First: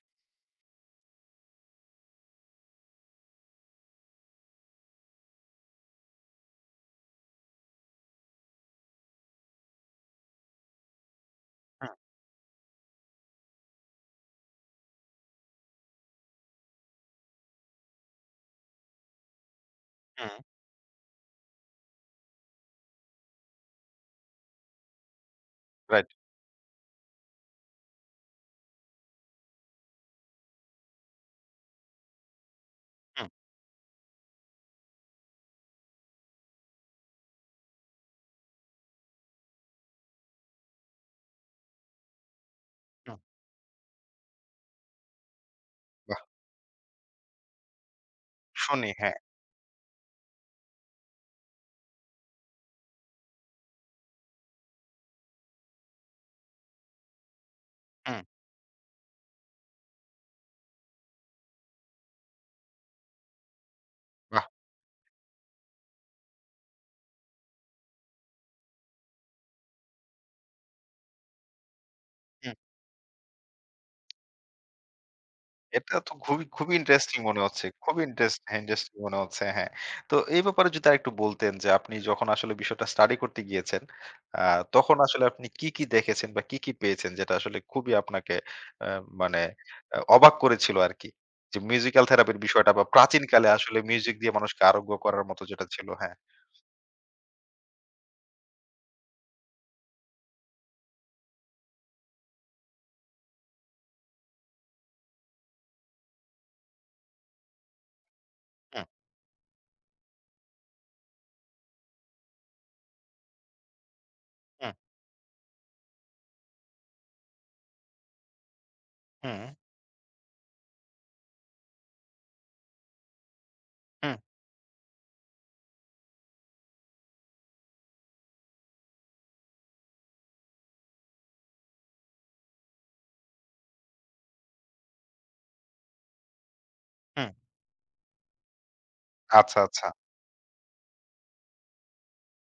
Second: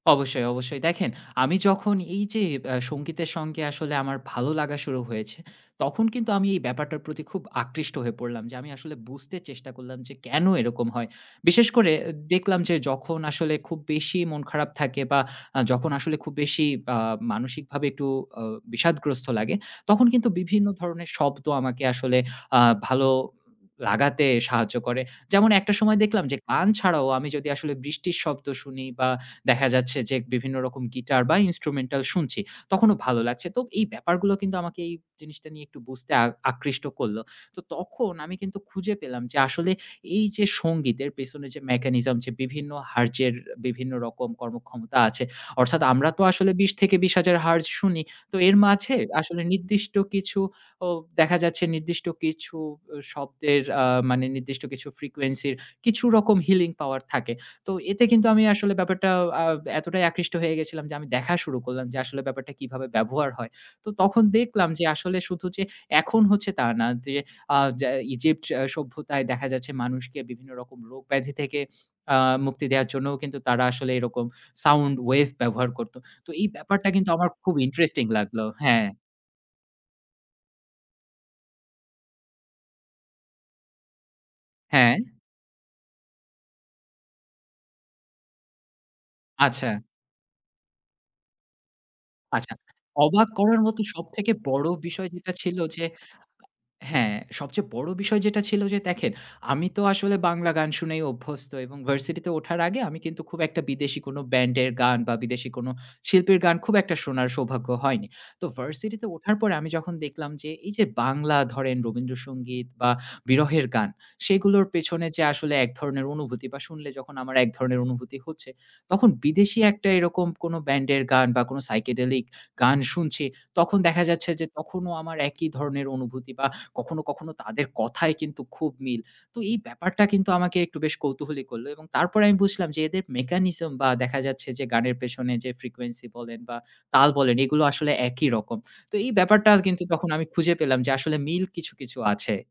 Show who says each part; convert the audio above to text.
Speaker 1: অবশ্যই, অবশ্যই। দেখেন আমি যখন এইযে ব্যা সংগীতের সঙ্গে আসলে আমার ভালো লাগা শুরু হয়েছে, তখন কিন্তু আমি এই ব্যাপারটার প্রতি খুব আকৃষ্ট হয়ে পড়লাম। যে আমি আসলে বুঝতে চেষ্টা করলাম যে, কেন এরকম হয়? বিশেষ করে
Speaker 2: হুম।
Speaker 1: এ দেখলাম যে, যখন আসলে খুব বেশি মন খারাপ থাকে বা, আ যখন আসলে খুব বেশি বা মানসিকভাবে একটু অ বিষাদগ্রস্ত লাগে, তখন কিন্তু
Speaker 2: হুম।
Speaker 1: বিভিন্ন ধরনের শব্দ আমাকে আসলে আ ভালো উ লাগাতে সাহায্য করে। যেমন একটা সময়
Speaker 2: রাইট।
Speaker 1: দেখলাম যে, গান ছাড়াও আমি যদি আসলে বৃষ্টির শব্দ শুনি বা, দেখা যাচ্ছে যে, বিভিন্ন রকম গিটার বা, ইনস্ট্রুমেন্টাল শুনছি, তখনও ভালো
Speaker 2: হুম।
Speaker 1: লাগছে। তো এই ব্যাপারগুলো কিন্তু আমাকে এই জিনিসটা নিয়ে একটু বুঝতে আ আকৃষ্ট করলো। তো তখন আমি কিন্তু খুঁজে পেলাম যে, আসলে এইযে সংগীতের পেছনে যে mechanism, যে বিভিন্ন hertz
Speaker 2: হুম।
Speaker 1: এর বিভিন্ন রকম কর্মক্ষমতা আছে। অর্থাৎ, আমরা তো
Speaker 2: বাহ!
Speaker 1: আসলে ২০ থেকে ২০, ০০০ Hz শুনি। তো এর
Speaker 2: শুনি,
Speaker 1: মাঝে
Speaker 2: হ্যাঁ।
Speaker 1: আসলে নির্দিষ্ট কিছু ও দেখা যাচ্ছে, নির্দিষ্ট কিছু অ শব্দের আ মানে নির্দিষ্ট কিছু frequency র, কিছু রকম healing power থাকে। তো এতে
Speaker 2: হুম।
Speaker 1: কিন্তু আমি আসলে ব্যাপারটা আ এতটাই আকৃষ্ট হয়ে গেছিলাম যে, আমি দেখা শুরু করলাম যে আসলে ব্যাপারটা কিভাবে ব্যবহার হয়। তো তখন
Speaker 2: বাহ!
Speaker 1: দেখলাম যে, আসলে শুধু যে এখন হচ্ছে তা না, যে আ যে Egypt সভ্যতায় দেখা যাচ্ছে, মানুষকে বিভিন্ন রকম রোগ ব্যাধি থেকে আ
Speaker 2: হুম।
Speaker 1: মুক্তি দেওয়ার জন্যও কিন্তু, তারা আসলে এরকম sound wave ব্যবহার
Speaker 2: এটা
Speaker 1: করতো।
Speaker 2: তো
Speaker 1: তো
Speaker 2: খুবই,
Speaker 1: এই
Speaker 2: খুবই
Speaker 1: ব্যাপারটা কিন্তু
Speaker 2: ইন্টারেস্টিং
Speaker 1: আমার
Speaker 2: মনে
Speaker 1: খুব
Speaker 2: হচ্ছে। খুবই
Speaker 1: ইন্টারেস্টিং
Speaker 2: ইন্টারেস্ট
Speaker 1: লাগলো। হ্যাঁ।
Speaker 2: ইন্টারেস্টিং মনে হচ্ছে। হ্যাঁ। তো এই ব্যাপারে যদি আরেকটু বলতেন যে, আপনি যখন আসলে বিষয়টা স্টাডি করতে গিয়েছেন, আ
Speaker 1: হ্যাঁ।
Speaker 2: তখন আসলে আপনি কি, কি দেখেছেন বা কি, কি পেয়েছেন, যেটা আসলে খুবই আপনাকে অ্যা মানে
Speaker 1: আচ্ছা।
Speaker 2: এ অবাক করেছিল আরকি? যে মিউজিক্যাল থেরাপির
Speaker 1: আচ্ছা,
Speaker 2: বিষয়টা বা,
Speaker 1: অবাক
Speaker 2: প্রাচীনকালে
Speaker 1: করার
Speaker 2: আসলে
Speaker 1: মতো
Speaker 2: মিউজিক
Speaker 1: সবথেকে
Speaker 2: দিয়ে মানুষকে
Speaker 1: বড়
Speaker 2: আরোগ্য
Speaker 1: বিষয়
Speaker 2: করার
Speaker 1: যেটা
Speaker 2: মত
Speaker 1: ছিল
Speaker 2: যেটা
Speaker 1: যে
Speaker 2: ছিল হ্যাঁ।
Speaker 1: হ্যাঁ, সবচেয়ে বড় বিষয় যেটা ছিল যে দেখেন, আমি তো আসলে বাংলা গান শুনেই অভ্যস্ত এবং ভার্সিটিতে ওঠার আগে আমি কিন্তু খুব একটা বিদেশী কোনো ব্যান্ডের গান বা, বিদেশী কোনো শিল্পীর গান খুব একটা শোনার সৌভাগ্য হয়নি। তো
Speaker 2: হু।
Speaker 1: ভার্সিটিতে ওঠার পরে আমি যখন দেখলাম যে, এইযে বাংলা ধরেন রবীন্দ্রসঙ্গীত বা, বিরহের গান, সেগুলোর
Speaker 2: হুম।
Speaker 1: পেছনে যে আসলে এক ধরনের অনুভূতি বা, শুনলে যখন আমার এক ধরনের অনুভূতি হচ্ছে। তখন
Speaker 2: হুম।
Speaker 1: বিদেশী একটা এরকম কোন ব্যান্ডের গান বা, কোনো psychedelic গান শুনছি। তখন দেখা
Speaker 2: হুম।
Speaker 1: যাচ্ছে যে, তখনো আমার একই ধরনের অনুভূতি বা কখনো, কখনো তাদের কথায় কিন্তু খুব মিল। তো এই ব্যাপারটা কিন্তু আমাকে একটু বেশ কৌতূহলী করলো। এবং তারপর আমি বুঝলাম যে, এদের mechanism বা দেখা যাচ্ছে যে গানের পেছনে যে frequency বলেন বা, তাল
Speaker 2: হুম।
Speaker 1: বলেন, এগুলো আসলে একই রকম। তো এই ব্যাপারটা
Speaker 2: আচ্ছা,
Speaker 1: আর কিন্তু
Speaker 2: আচ্ছা।
Speaker 1: তখন আমি খুঁজে পেলাম যে, আসলে মিল কিছু, কিছু আছে।